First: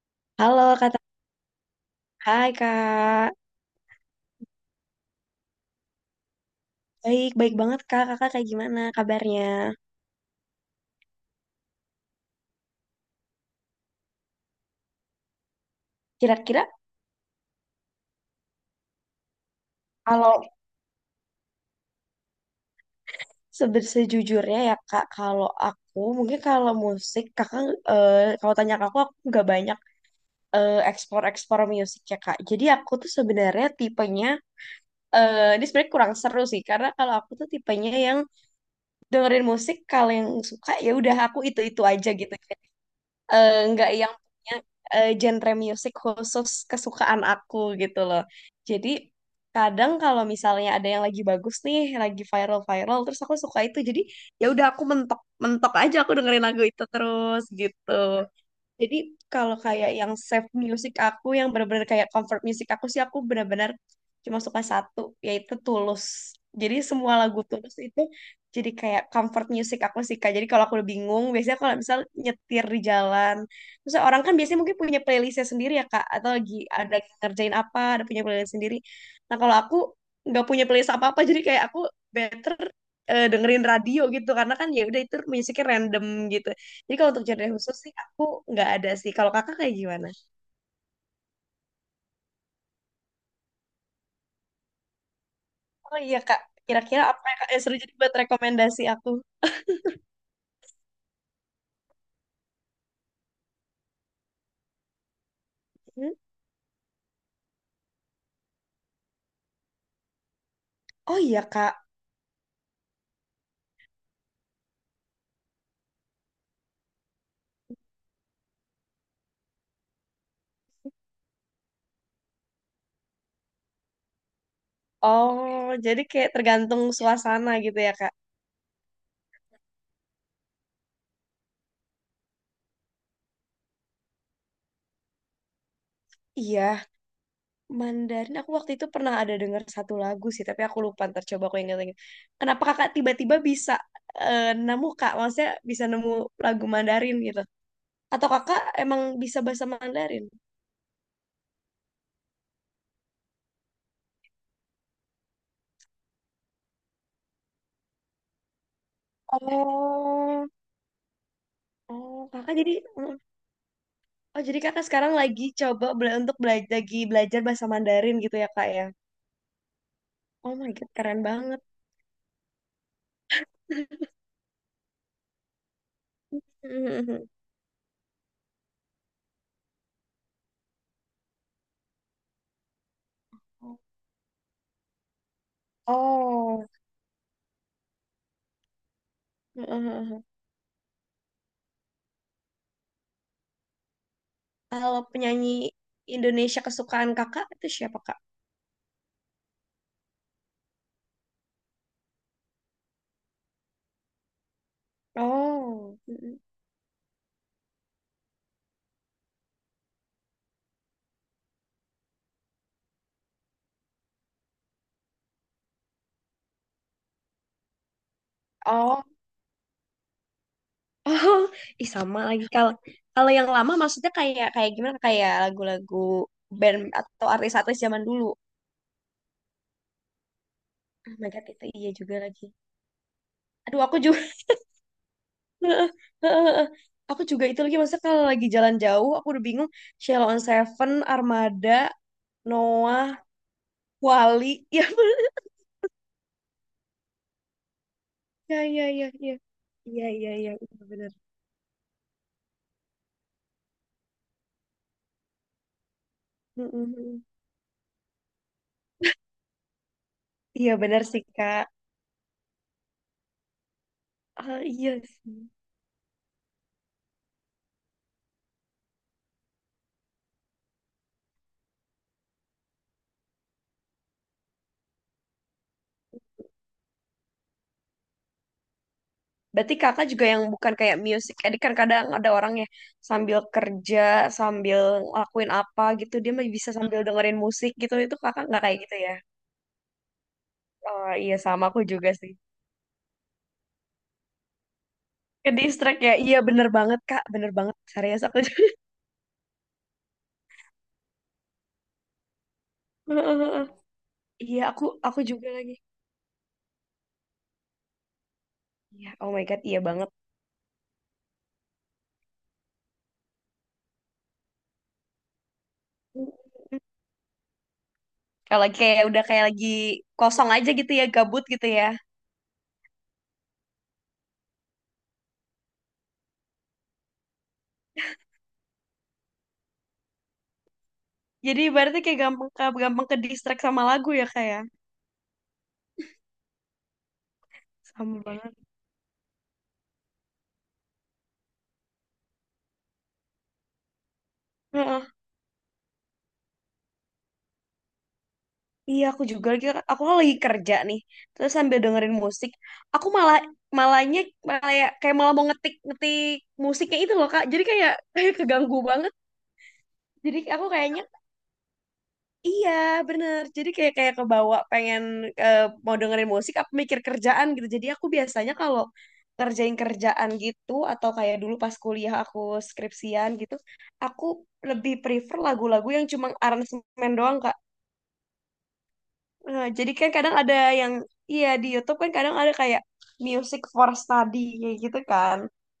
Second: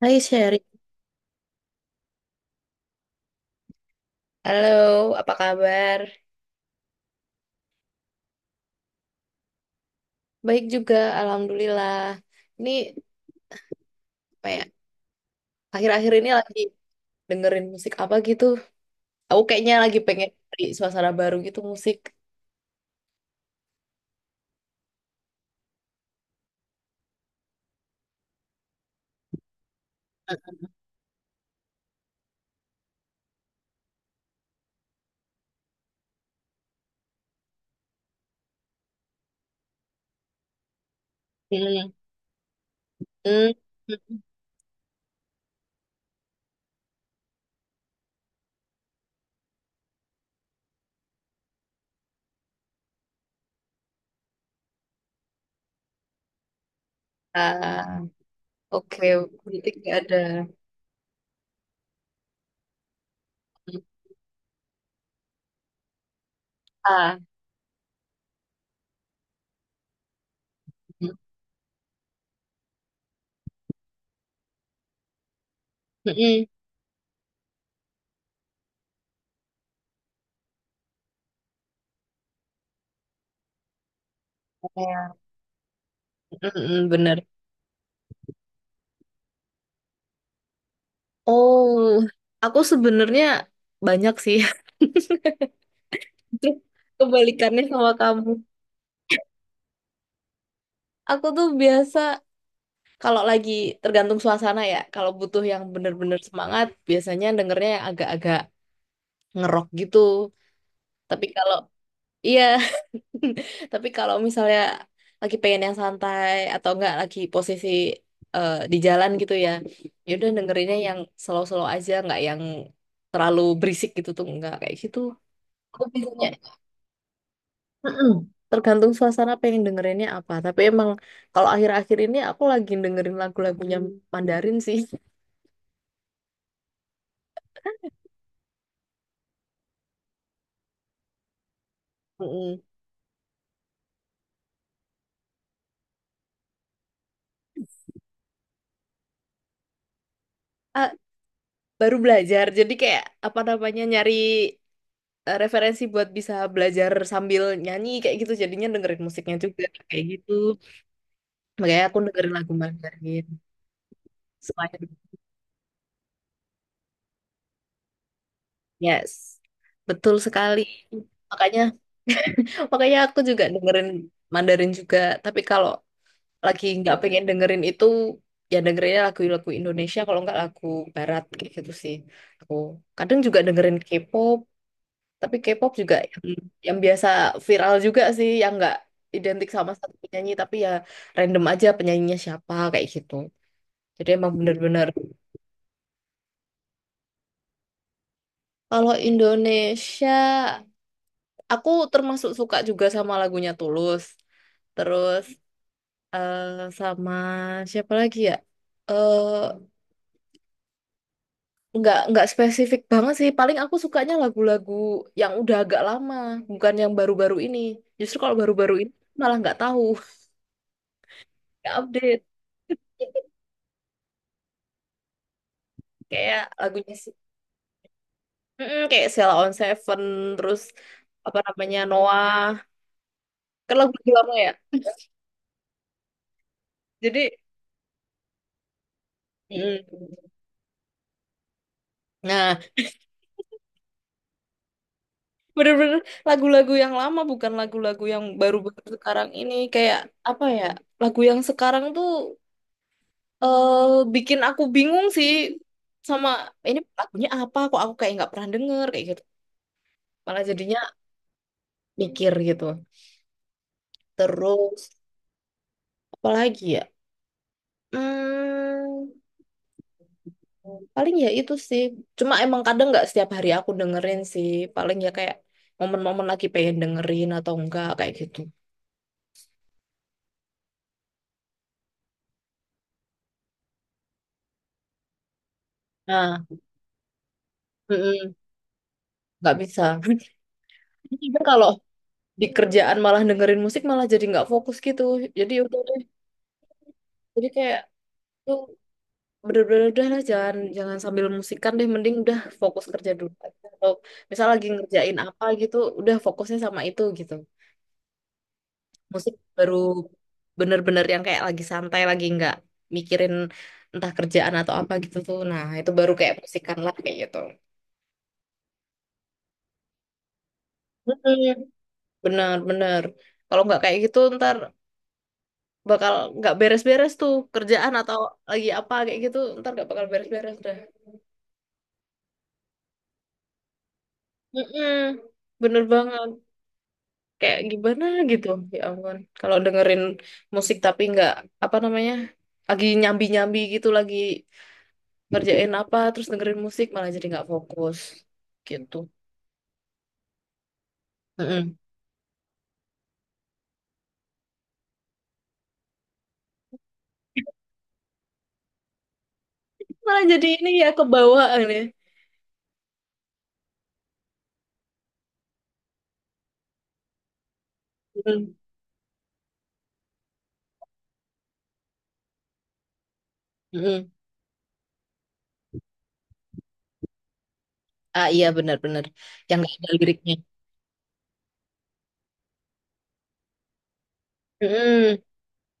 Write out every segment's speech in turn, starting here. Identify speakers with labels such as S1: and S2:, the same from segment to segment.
S1: Hai Sherry.
S2: Halo Kak, hai Kak.
S1: Halo, apa kabar?
S2: Baik, baik banget Kak. Kakak kayak gimana kabarnya?
S1: Baik juga, alhamdulillah. Ini apa ya? Akhir-akhir ini lagi
S2: Kira-kira
S1: dengerin musik apa gitu? Aku kayaknya lagi pengen
S2: kalau
S1: cari suasana baru gitu musik.
S2: sejujurnya ya Kak, kalau aku mungkin kalau musik Kakak kalau tanya ke aku nggak banyak ekspor-ekspor musik ya Kak. Jadi aku tuh sebenarnya tipenya ini sebenarnya kurang seru sih karena kalau aku tuh tipenya yang dengerin musik kalau yang suka ya udah aku itu-itu
S1: Hmm.
S2: aja gitu.
S1: Hmm.
S2: Nggak yang punya genre musik khusus kesukaan aku gitu loh. Jadi kadang kalau misalnya ada yang lagi bagus nih, lagi viral-viral, terus aku suka itu. Jadi ya udah aku mentok mentok aja aku dengerin lagu itu terus
S1: Ah,
S2: gitu. Jadi
S1: oke,
S2: kalau
S1: berarti
S2: kayak
S1: nggak
S2: yang
S1: ada.
S2: save music aku, yang benar-benar kayak comfort music aku sih, aku benar-benar cuma suka satu, yaitu Tulus. Jadi semua
S1: Ah.
S2: lagu Tulus itu jadi kayak comfort music aku sih, Kak. Jadi kalau aku udah bingung, biasanya kalau misal nyetir di jalan, terus orang kan biasanya mungkin punya playlistnya sendiri ya, Kak. Atau
S1: Mm-mm.
S2: lagi ada yang ngerjain apa, ada punya playlist sendiri. Nah kalau aku nggak punya playlist apa-apa, jadi kayak aku better dengerin radio gitu, karena kan
S1: Apa
S2: ya
S1: ya?
S2: udah itu musiknya random gitu
S1: Mm-mm,
S2: jadi kalau
S1: bener.
S2: untuk genre khusus sih aku nggak ada sih. Kalau kakak kayak gimana?
S1: Oh, aku sebenarnya banyak sih.
S2: Oh iya kak, kira-kira apa yang kak
S1: Kebalikannya
S2: yang seru
S1: sama
S2: jadi buat
S1: kamu.
S2: rekomendasi aku?
S1: Aku tuh biasa, kalau lagi tergantung suasana ya, kalau butuh yang
S2: Hmm?
S1: bener-bener semangat, biasanya dengernya yang agak-agak ngerok gitu.
S2: Oh
S1: Tapi
S2: iya
S1: kalau
S2: kak.
S1: iya, tapi kalau misalnya lagi pengen yang santai atau enggak lagi posisi di jalan gitu ya, ya udah dengerinnya yang slow-slow aja, nggak yang terlalu berisik gitu tuh enggak kayak gitu.
S2: Oh,
S1: Aku
S2: jadi
S1: biasanya,
S2: kayak tergantung suasana gitu ya
S1: mm-mm,
S2: kak?
S1: tergantung suasana pengen dengerinnya apa. Tapi emang kalau akhir-akhir ini aku lagi dengerin lagu-lagunya Mandarin sih.
S2: Iya, Mandarin aku waktu itu pernah ada dengar satu lagu sih, tapi aku lupa. Ntar coba aku ingat lagi.
S1: Mm-mm.
S2: Kenapa kakak tiba-tiba bisa nemu kak? Maksudnya bisa nemu lagu Mandarin gitu? Atau kakak emang bisa bahasa Mandarin?
S1: Ah, baru belajar, jadi kayak apa namanya nyari referensi buat bisa belajar sambil nyanyi kayak gitu, jadinya dengerin musiknya juga kayak gitu.
S2: Oh,
S1: Makanya aku
S2: oh
S1: dengerin lagu
S2: kakak jadi
S1: Mandarin
S2: Oh, jadi
S1: selain,
S2: kakak sekarang lagi coba untuk belajar belajar bahasa Mandarin gitu ya kak ya?
S1: yes, betul
S2: Oh
S1: sekali.
S2: my God, keren banget.
S1: Makanya, makanya aku juga dengerin Mandarin juga. Tapi kalau lagi nggak pengen dengerin itu, ya dengerinnya lagu-lagu Indonesia, kalau nggak lagu Barat kayak gitu sih. Aku kadang juga dengerin K-pop. Tapi K-pop juga
S2: Oh,
S1: yang biasa viral juga sih, yang nggak identik sama satu penyanyi, tapi ya random aja penyanyinya siapa kayak gitu. Jadi emang bener-bener.
S2: kalau penyanyi Indonesia kesukaan kakak itu siapa kak?
S1: Kalau Indonesia, aku termasuk suka juga sama lagunya Tulus. Terus
S2: Oh,
S1: eh, sama siapa lagi ya? Eh nggak spesifik banget sih. Paling aku sukanya lagu-lagu yang udah agak lama, bukan yang baru-baru ini. Justru kalau baru-baru ini
S2: oh,
S1: malah nggak tahu,
S2: oh,
S1: nggak
S2: ih sama
S1: update.
S2: lagi kalau kalau yang lama maksudnya kayak kayak gimana kayak lagu-lagu
S1: Kayak
S2: band
S1: lagunya sih,
S2: atau artis-artis zaman dulu.
S1: mm, kayak Sheila on Seven, terus
S2: Oh my
S1: apa
S2: God, itu
S1: namanya
S2: iya juga
S1: Noah,
S2: lagi.
S1: kan
S2: Aduh, aku
S1: lagu-lagu
S2: juga.
S1: lama ya,
S2: Heeh, heeh, heeh.
S1: jadi
S2: Aku juga itu lagi masa kalau lagi jalan jauh aku udah bingung Sheila
S1: mm,
S2: on Seven, Armada,
S1: nah
S2: Noah, Wali.
S1: bener-bener lagu-lagu yang lama, bukan lagu-lagu yang
S2: Ya,
S1: baru-baru
S2: ya, ya, ya,
S1: sekarang
S2: ya.
S1: ini kayak
S2: Iya, iya,
S1: apa
S2: iya,
S1: ya.
S2: iya, benar.
S1: Lagu yang sekarang tuh eh, bikin aku bingung sih sama ini
S2: Mm-mm.
S1: lagunya apa, kok aku kayak nggak pernah denger kayak gitu, malah
S2: Iya,
S1: jadinya
S2: benar sih, Kak.
S1: mikir gitu.
S2: Ah,
S1: Terus
S2: iya sih.
S1: apalagi ya, hmm, paling ya itu sih. Cuma emang kadang nggak setiap hari aku dengerin sih. Paling ya kayak momen-momen lagi pengen dengerin atau enggak kayak gitu.
S2: Berarti Kakak juga yang bukan kayak music edit kan kadang ada orang ya sambil kerja, sambil lakuin apa gitu, dia
S1: Nah,
S2: masih bisa sambil dengerin musik gitu. Itu
S1: mm-mm,
S2: Kakak nggak kayak gitu ya?
S1: nggak bisa.
S2: Oh,
S1: Jadi
S2: iya sama
S1: kalau
S2: aku juga sih.
S1: di kerjaan malah dengerin musik malah jadi nggak fokus gitu.
S2: Ke
S1: Jadi udah deh.
S2: distract ya. Iya, bener banget, Kak.
S1: Jadi
S2: Bener banget.
S1: kayak
S2: Serius aku.
S1: tuh bener-bener udah lah, jangan jangan sambil musikan deh. Mending udah fokus kerja dulu
S2: Heeh,
S1: aja.
S2: heeh.
S1: Atau misal
S2: Iya,
S1: lagi ngerjain
S2: aku
S1: apa
S2: juga lagi.
S1: gitu, udah fokusnya sama itu gitu.
S2: Iya, oh
S1: Musik
S2: my God,
S1: baru
S2: iya banget.
S1: bener-bener yang kayak lagi santai, lagi nggak mikirin entah kerjaan atau apa gitu tuh, nah itu baru kayak musikan lah kayak gitu.
S2: Kalau lagi kayak udah kayak lagi kosong aja gitu ya, gabut
S1: Mm-mm.
S2: gitu ya.
S1: Bener, bener. Kalau nggak kayak gitu, ntar bakal nggak beres-beres tuh kerjaan, atau lagi apa kayak gitu ntar nggak bakal beres-beres dah.
S2: Jadi berarti kayak gampang gampang ke distract sama lagu ya kayak.
S1: Mm-mm. Bener banget. Kayak gimana
S2: Sama
S1: gitu,
S2: banget.
S1: ya ampun, kalau dengerin musik tapi nggak apa namanya lagi nyambi-nyambi gitu, lagi
S2: Heeh.
S1: ngerjain apa terus dengerin musik, malah jadi nggak fokus gitu.
S2: Iya, aku juga lagi aku kan lagi kerja nih. Terus
S1: Mm-mm.
S2: sambil dengerin musik, aku malah malahnya malah ya, kayak malah mau ngetik ngetik musiknya itu loh, Kak. Jadi kayak kayak keganggu banget.
S1: Malah
S2: Jadi
S1: jadi
S2: aku
S1: ini ya,
S2: kayaknya.
S1: kebawaan ya.
S2: Iya, bener. Jadi kayak kayak kebawa pengen eh, mau dengerin musik apa mikir kerjaan gitu. Jadi aku biasanya
S1: Mm-mm.
S2: kalau kerjain kerjaan gitu atau kayak dulu pas kuliah aku skripsian gitu,
S1: Mm-mm.
S2: aku lebih prefer lagu-lagu yang cuma aransemen doang, Kak.
S1: Ah iya, benar-benar, yang
S2: Nah,
S1: nggak ada
S2: jadi kan
S1: liriknya.
S2: kadang ada yang iya di YouTube kan kadang ada kayak music for study kayak gitu
S1: Mm-mm.
S2: kan.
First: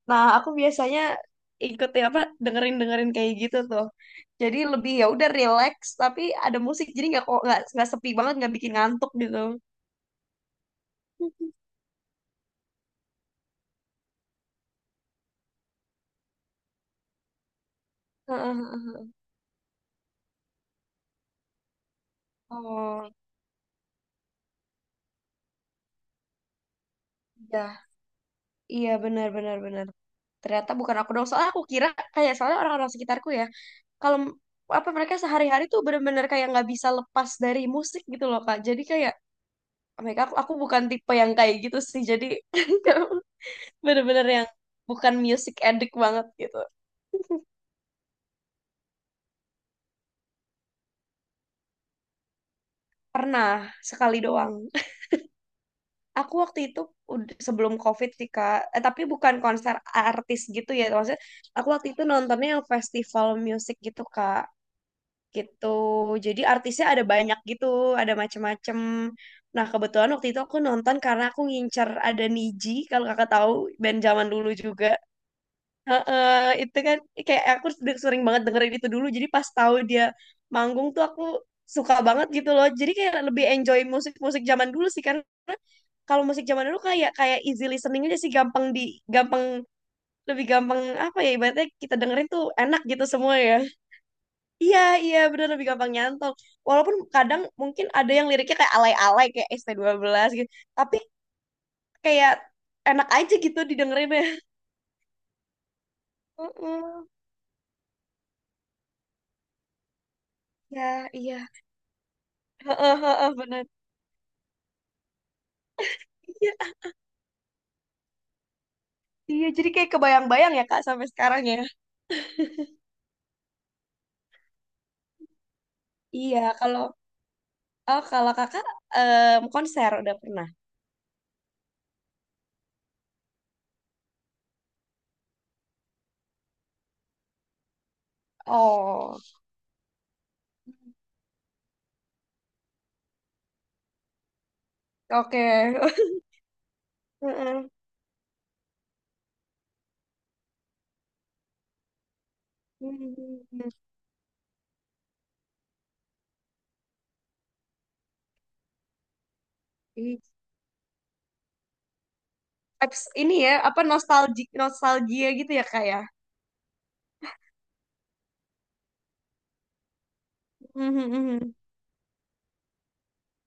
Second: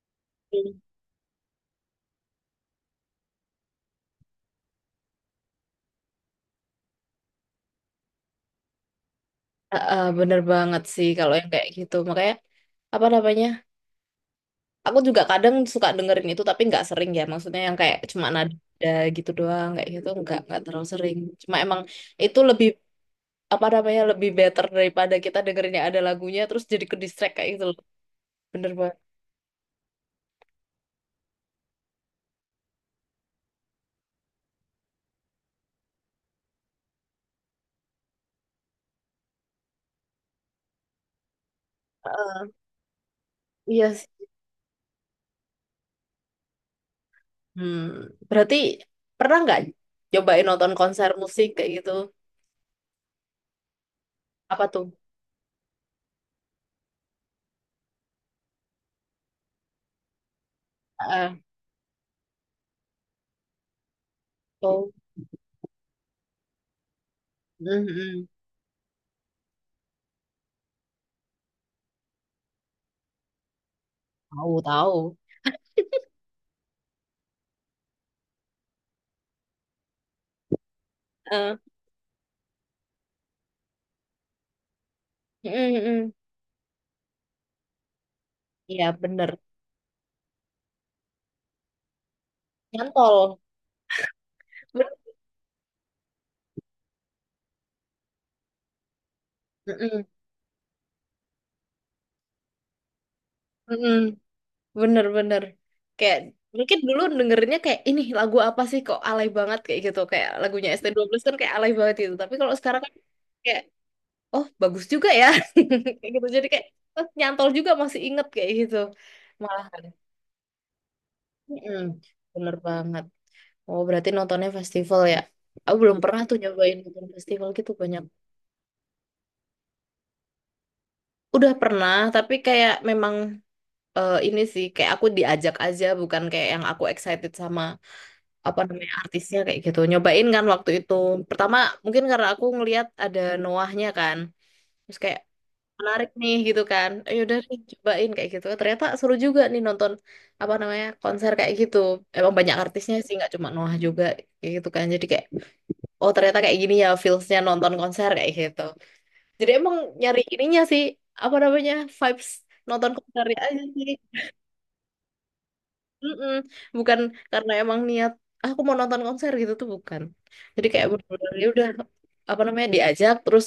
S2: Nah, aku biasanya ikut ya apa dengerin-dengerin kayak gitu tuh. Jadi lebih ya udah relax tapi ada musik jadi nggak kok nggak sepi banget nggak bikin ngantuk gitu.
S1: Ah, ah, bener banget sih kalau yang kayak gitu. Makanya apa namanya aku juga kadang suka dengerin itu tapi nggak sering ya, maksudnya yang kayak cuma nada
S2: Heeh, heeh.
S1: gitu doang kayak gitu, nggak terlalu sering. Cuma emang itu lebih
S2: Oh,
S1: apa namanya lebih better daripada kita dengerin yang ada lagunya terus jadi ke distract kayak gitu loh.
S2: iya.
S1: Bener
S2: Iya
S1: banget.
S2: benar benar benar. Ternyata bukan aku dong. Soalnya aku kira kayak soalnya orang-orang sekitarku ya, kalau apa mereka sehari-hari tuh bener-bener kayak nggak bisa lepas dari musik gitu loh, Kak. Jadi kayak mereka aku, bukan tipe yang kayak gitu sih jadi
S1: Ah, iya sih.
S2: bener-bener yang bukan music addict banget gitu
S1: Hmm, berarti pernah nggak cobain nonton konser musik kayak gitu?
S2: pernah sekali doang
S1: Apa tuh?
S2: aku waktu itu sebelum COVID sih kak tapi bukan konser artis gitu ya maksudnya
S1: Ah,
S2: aku waktu itu nontonnya yang festival musik gitu kak
S1: oh,
S2: gitu jadi artisnya ada banyak gitu
S1: mm,
S2: ada
S1: mm.
S2: macem-macem nah kebetulan waktu itu aku nonton karena aku ngincer ada Niji kalau kakak tahu band zaman dulu
S1: Tahu,
S2: juga.
S1: tahu.
S2: Heeh, itu kan kayak aku sering banget dengerin itu dulu. Jadi pas tahu dia manggung tuh aku
S1: Eh,
S2: suka banget gitu loh. Jadi kayak lebih enjoy musik-musik zaman dulu sih karena
S1: mm, mm.
S2: kalau musik zaman dulu kayak kayak easy listening aja sih gampang di
S1: Iya bener.
S2: gampang gampang apa ya ibaratnya kita dengerin tuh enak gitu semua
S1: Nyantol.
S2: ya. Iya,
S1: Ben-
S2: iya bener lebih gampang nyantol. Walaupun kadang mungkin ada yang liriknya kayak alay-alay kayak s t
S1: mm,
S2: dua
S1: mm.
S2: belas gitu. Tapi kayak enak aja gitu
S1: Mm.
S2: didengerin ya.
S1: Bener, bener. Kayak mungkin dulu
S2: Heeh.
S1: dengernya kayak ini lagu apa sih, kok alay banget kayak gitu, kayak lagunya
S2: Ya,
S1: ST12, kan
S2: iya.
S1: kayak alay banget gitu. Tapi kalau sekarang kan
S2: Heeh, heeh,
S1: kayak
S2: bener.
S1: oh bagus juga ya, kayak gitu. Jadi
S2: Iya,
S1: kayak nyantol juga, masih inget kayak gitu.
S2: iya,
S1: Malah.
S2: jadi kayak kebayang-bayang ya Kak sampai sekarang ya.
S1: Mm-mm. Bener banget. Oh, berarti nontonnya festival ya? Aku belum pernah tuh
S2: Iya,
S1: nyobain
S2: kalau
S1: nonton festival gitu
S2: oh
S1: banyak.
S2: kalau Kakak em, konser udah pernah.
S1: Udah pernah, tapi kayak memang ini sih kayak aku diajak aja, bukan kayak yang aku excited sama apa namanya
S2: Oh,
S1: artisnya kayak gitu. Nyobain kan waktu itu. Pertama mungkin karena aku ngelihat ada Noahnya kan, terus kayak
S2: oke.
S1: menarik nih gitu kan. Ayo udah nih
S2: Heeh.
S1: cobain kayak gitu. Ternyata seru juga nih nonton apa namanya konser kayak gitu. Emang banyak artisnya sih,
S2: Hmm.
S1: nggak cuma
S2: Hmm.
S1: Noah juga kayak gitu kan. Jadi kayak oh ternyata kayak gini ya feelsnya nonton konser kayak gitu. Jadi emang
S2: Iya.
S1: nyari ininya sih, apa namanya, vibes nonton
S2: Vibes ini
S1: konsernya
S2: ya,
S1: aja
S2: apa
S1: sih.
S2: nostalgia nostalgia gitu ya Kak ya.
S1: Mm-mm. Bukan karena emang niat, "Ah, aku mau nonton konser gitu tuh bukan, jadi kayak bener-bener ya udah apa namanya diajak, terus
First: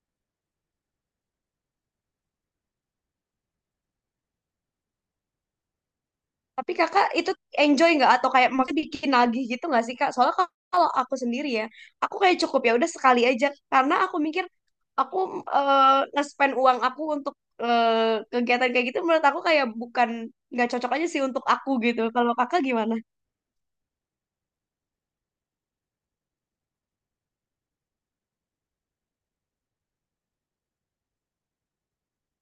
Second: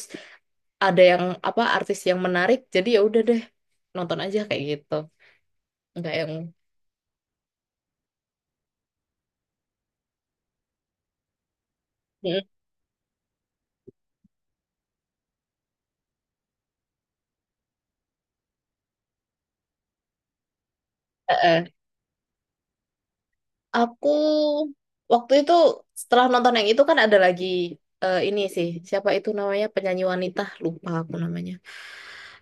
S1: ada yang apa artis yang menarik jadi ya udah deh nonton aja kayak gitu, enggak yang
S2: Tapi kakak itu enjoy nggak atau kayak maksudnya bikin nagih gitu nggak sih kak? Soalnya kalau aku sendiri ya, aku kayak
S1: mm,
S2: cukup ya udah sekali aja karena aku mikir aku nge-spend uang aku untuk eh, kegiatan kayak gitu menurut aku kayak bukan nggak cocok aja sih
S1: eh,
S2: untuk aku
S1: eh.
S2: gitu. Kalau kakak gimana?
S1: Aku waktu itu setelah nonton yang itu kan ada lagi ini sih siapa itu namanya penyanyi wanita, lupa aku namanya.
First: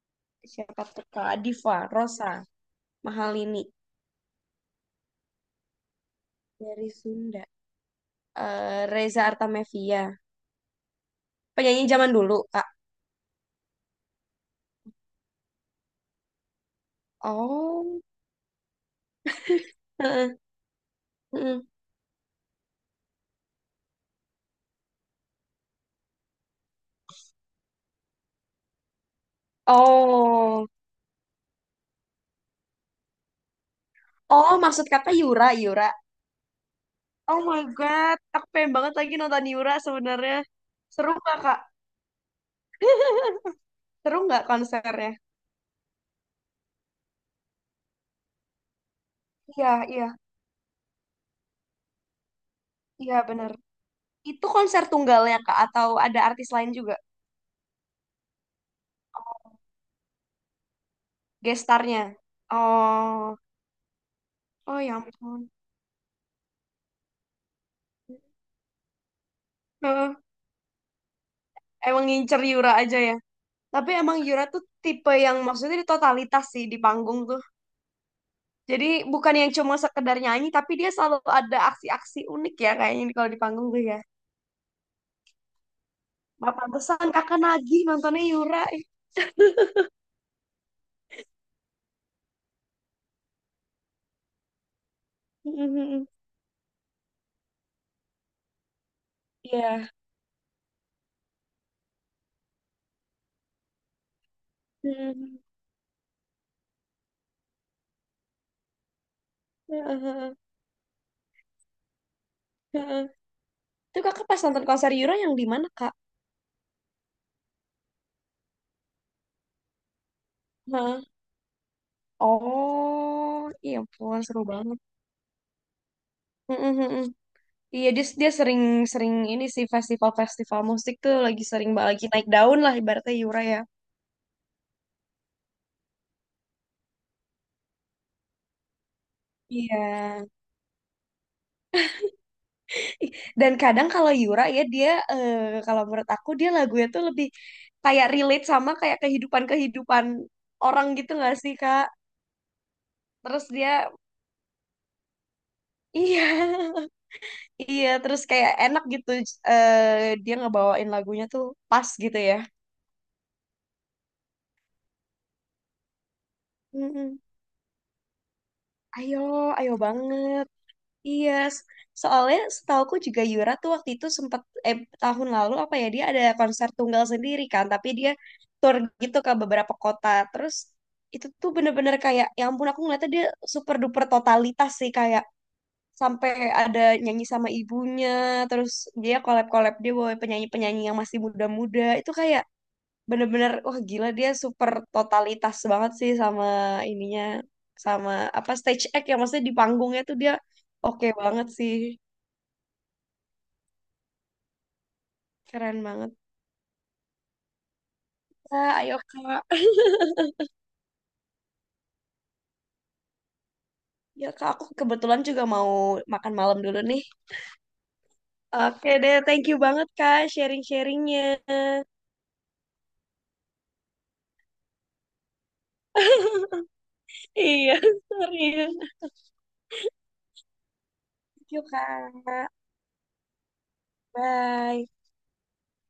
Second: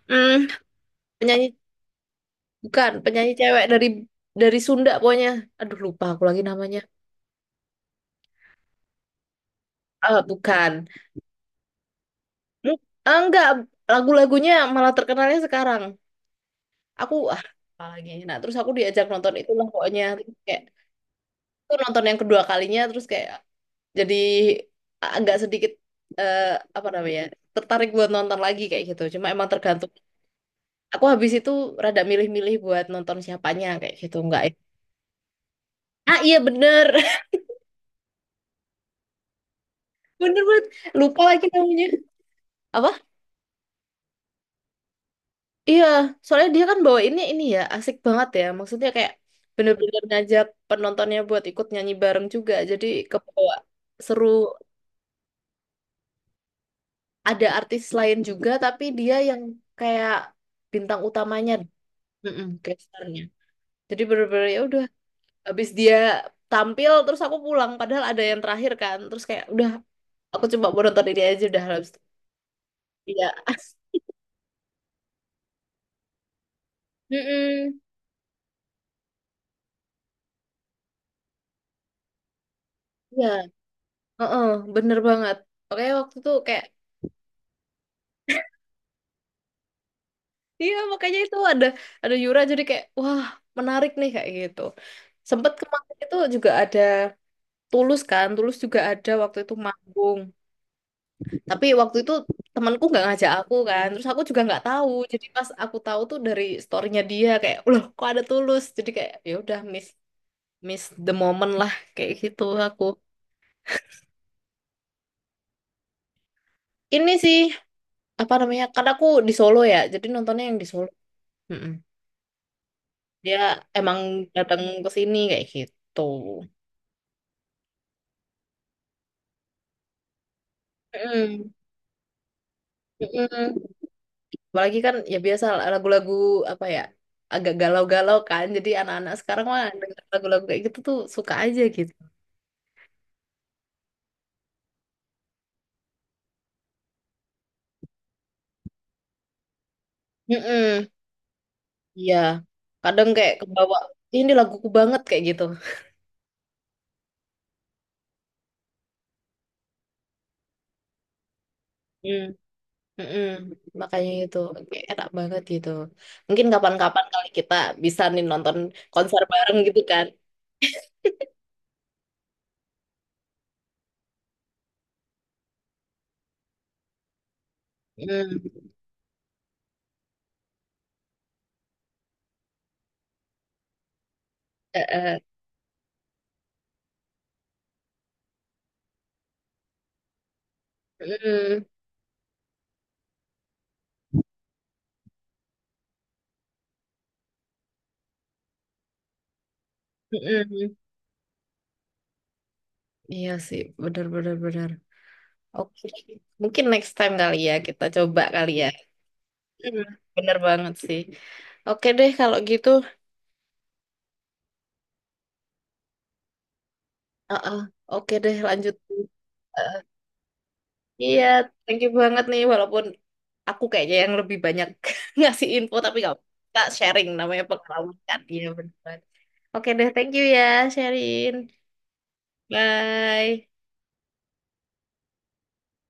S1: Hmm,
S2: Siapa tuh Kak
S1: penyanyi,
S2: Diva, Rosa,
S1: bukan penyanyi
S2: Mahalini
S1: cewek dari Sunda pokoknya. Aduh lupa aku lagi namanya.
S2: dari Sunda. Eh, Reza Artamevia,
S1: Ah, bukan.
S2: penyanyi zaman dulu Kak.
S1: Hmm, ah, enggak, lagu-lagunya malah terkenalnya sekarang. Aku ah apa
S2: Oh,
S1: lagi. Nah, terus aku diajak nonton itulah pokoknya. Terus
S2: heeh,
S1: kayak
S2: heeh.
S1: itu nonton yang kedua kalinya, terus kayak jadi agak sedikit eh, apa namanya? Tertarik buat nonton lagi kayak gitu. Cuma emang tergantung.
S2: Oh,
S1: Aku habis itu rada milih-milih buat nonton siapanya kayak gitu, enggak ya.
S2: oh maksud kakak Yura, Yura.
S1: Ah iya bener,
S2: Oh my God, aku pengen banget lagi nonton Yura sebenarnya.
S1: bener banget.
S2: Seru
S1: Lupa
S2: nggak
S1: lagi
S2: Kak?
S1: namanya. Apa?
S2: Seru nggak konsernya?
S1: Iya, soalnya dia kan bawainnya ini ya, asik banget ya. Maksudnya kayak
S2: Iya,
S1: bener-bener
S2: iya,
S1: ngajak penontonnya buat ikut nyanyi bareng juga. Jadi
S2: iya bener.
S1: kebawa seru.
S2: Itu konser tunggalnya Kak atau ada artis lain juga?
S1: Ada artis lain juga, tapi dia yang kayak bintang utamanya,
S2: Gestarnya?
S1: mm-mm, kayak starnya.
S2: Oh,
S1: Jadi bener-bener ya
S2: oh
S1: udah,
S2: ya ampun.
S1: habis dia tampil terus aku pulang. Padahal ada yang terakhir kan, terus kayak udah
S2: Heeh,
S1: aku coba mau nonton ini aja udah habis itu.
S2: emang ngincer Yura aja ya.
S1: Iya,
S2: Tapi emang Yura tuh tipe yang maksudnya di totalitas sih di panggung tuh.
S1: mm-mm.
S2: Jadi bukan yang cuma sekedar nyanyi, tapi dia selalu ada aksi-aksi unik ya kayaknya
S1: Iya,
S2: kalau di panggung tuh ya.
S1: heeh, bener banget. Oke, waktu itu
S2: Nah,
S1: kayak
S2: pantesan kakak nagih nontonnya Yura.
S1: iya, makanya itu ada Yura jadi kayak wah, menarik nih kayak gitu. Sempet kemarin itu juga ada Tulus kan, Tulus juga ada waktu itu
S2: Iya.
S1: manggung. Tapi waktu itu temanku nggak ngajak aku kan, terus aku juga nggak tahu. Jadi
S2: Hmm.
S1: pas aku tahu tuh dari storynya dia kayak, "Loh kok ada Tulus?" Jadi kayak ya udah miss,
S2: Heeh,
S1: miss the moment lah kayak gitu aku.
S2: heeh. Itu kakak pas nonton konser Euro yang di mana, Kak?
S1: Ini sih apa namanya? Karena aku di Solo ya, jadi nontonnya yang di Solo.
S2: Hah?
S1: Mm-mm. Dia
S2: Oh, iya
S1: emang
S2: ampun, seru
S1: datang
S2: banget.
S1: ke sini kayak gitu.
S2: Mm, mm, mm, mm. Iya, dia sering sering ini sih festival-festival musik tuh lagi
S1: Mm-mm.
S2: sering lagi naik daun lah ibaratnya Yura ya.
S1: Mm-mm. Apalagi kan ya biasa lagu-lagu apa ya agak galau-galau kan. Jadi anak-anak sekarang mah
S2: Iya.
S1: denger lagu-lagu kayak gitu tuh suka aja gitu.
S2: Ih, dan kadang kalau Yura ya dia kalau menurut aku dia lagunya tuh lebih kayak relate sama kayak kehidupan-kehidupan orang
S1: Mm-mm.
S2: gitu nggak sih, Kak?
S1: Iya. Kadang kayak
S2: Terus
S1: kebawa
S2: dia
S1: ini laguku banget kayak gitu.
S2: iya. Iya, terus kayak enak gitu dia ngebawain lagunya tuh pas gitu
S1: Hmm.
S2: ya.
S1: Mm-mm. Makanya itu kayak enak banget gitu. Mungkin kapan-kapan
S2: Mm-mm.
S1: kali kita bisa nih nonton
S2: Ayo,
S1: konser bareng
S2: ayo
S1: gitu kan.
S2: banget. Iya, soalnya setauku juga Yura tuh waktu itu sempat eh, tahun lalu apa ya dia ada konser tunggal sendiri kan, tapi dia
S1: Hmm.
S2: tour gitu ke beberapa kota. Terus itu tuh bener-bener kayak, ya ampun aku ngeliatnya dia super duper totalitas
S1: Eh,
S2: sih
S1: eh.
S2: kayak sampai ada nyanyi sama ibunya, terus dia collab-collab dia bawa penyanyi-penyanyi yang masih
S1: Mm-mm.
S2: muda-muda. Itu kayak bener-bener wah gila dia super totalitas banget sih sama ininya sama apa stage act ya maksudnya di panggungnya tuh dia
S1: Mm-mm.
S2: oke banget sih
S1: Iya sih, benar-benar, benar, benar, benar.
S2: keren
S1: Oke,
S2: banget.
S1: mungkin next time kali ya kita coba kali ya.
S2: Kak, ayo kak
S1: Hmm, bener banget sih. Oke deh kalau gitu.
S2: ya kak aku kebetulan juga mau makan malam dulu nih
S1: Uh-uh. Oke deh lanjut.
S2: oke deh thank you
S1: Uh,
S2: banget kak sharing-sharingnya
S1: iya, thank you banget nih. Walaupun aku kayaknya yang lebih banyak ngasih info, tapi gak, kita sharing namanya
S2: iya
S1: pengalaman kan. Iya bener
S2: serius
S1: banget. Oke deh, thank you ya, Sherin.
S2: thank you kak
S1: Bye.
S2: bye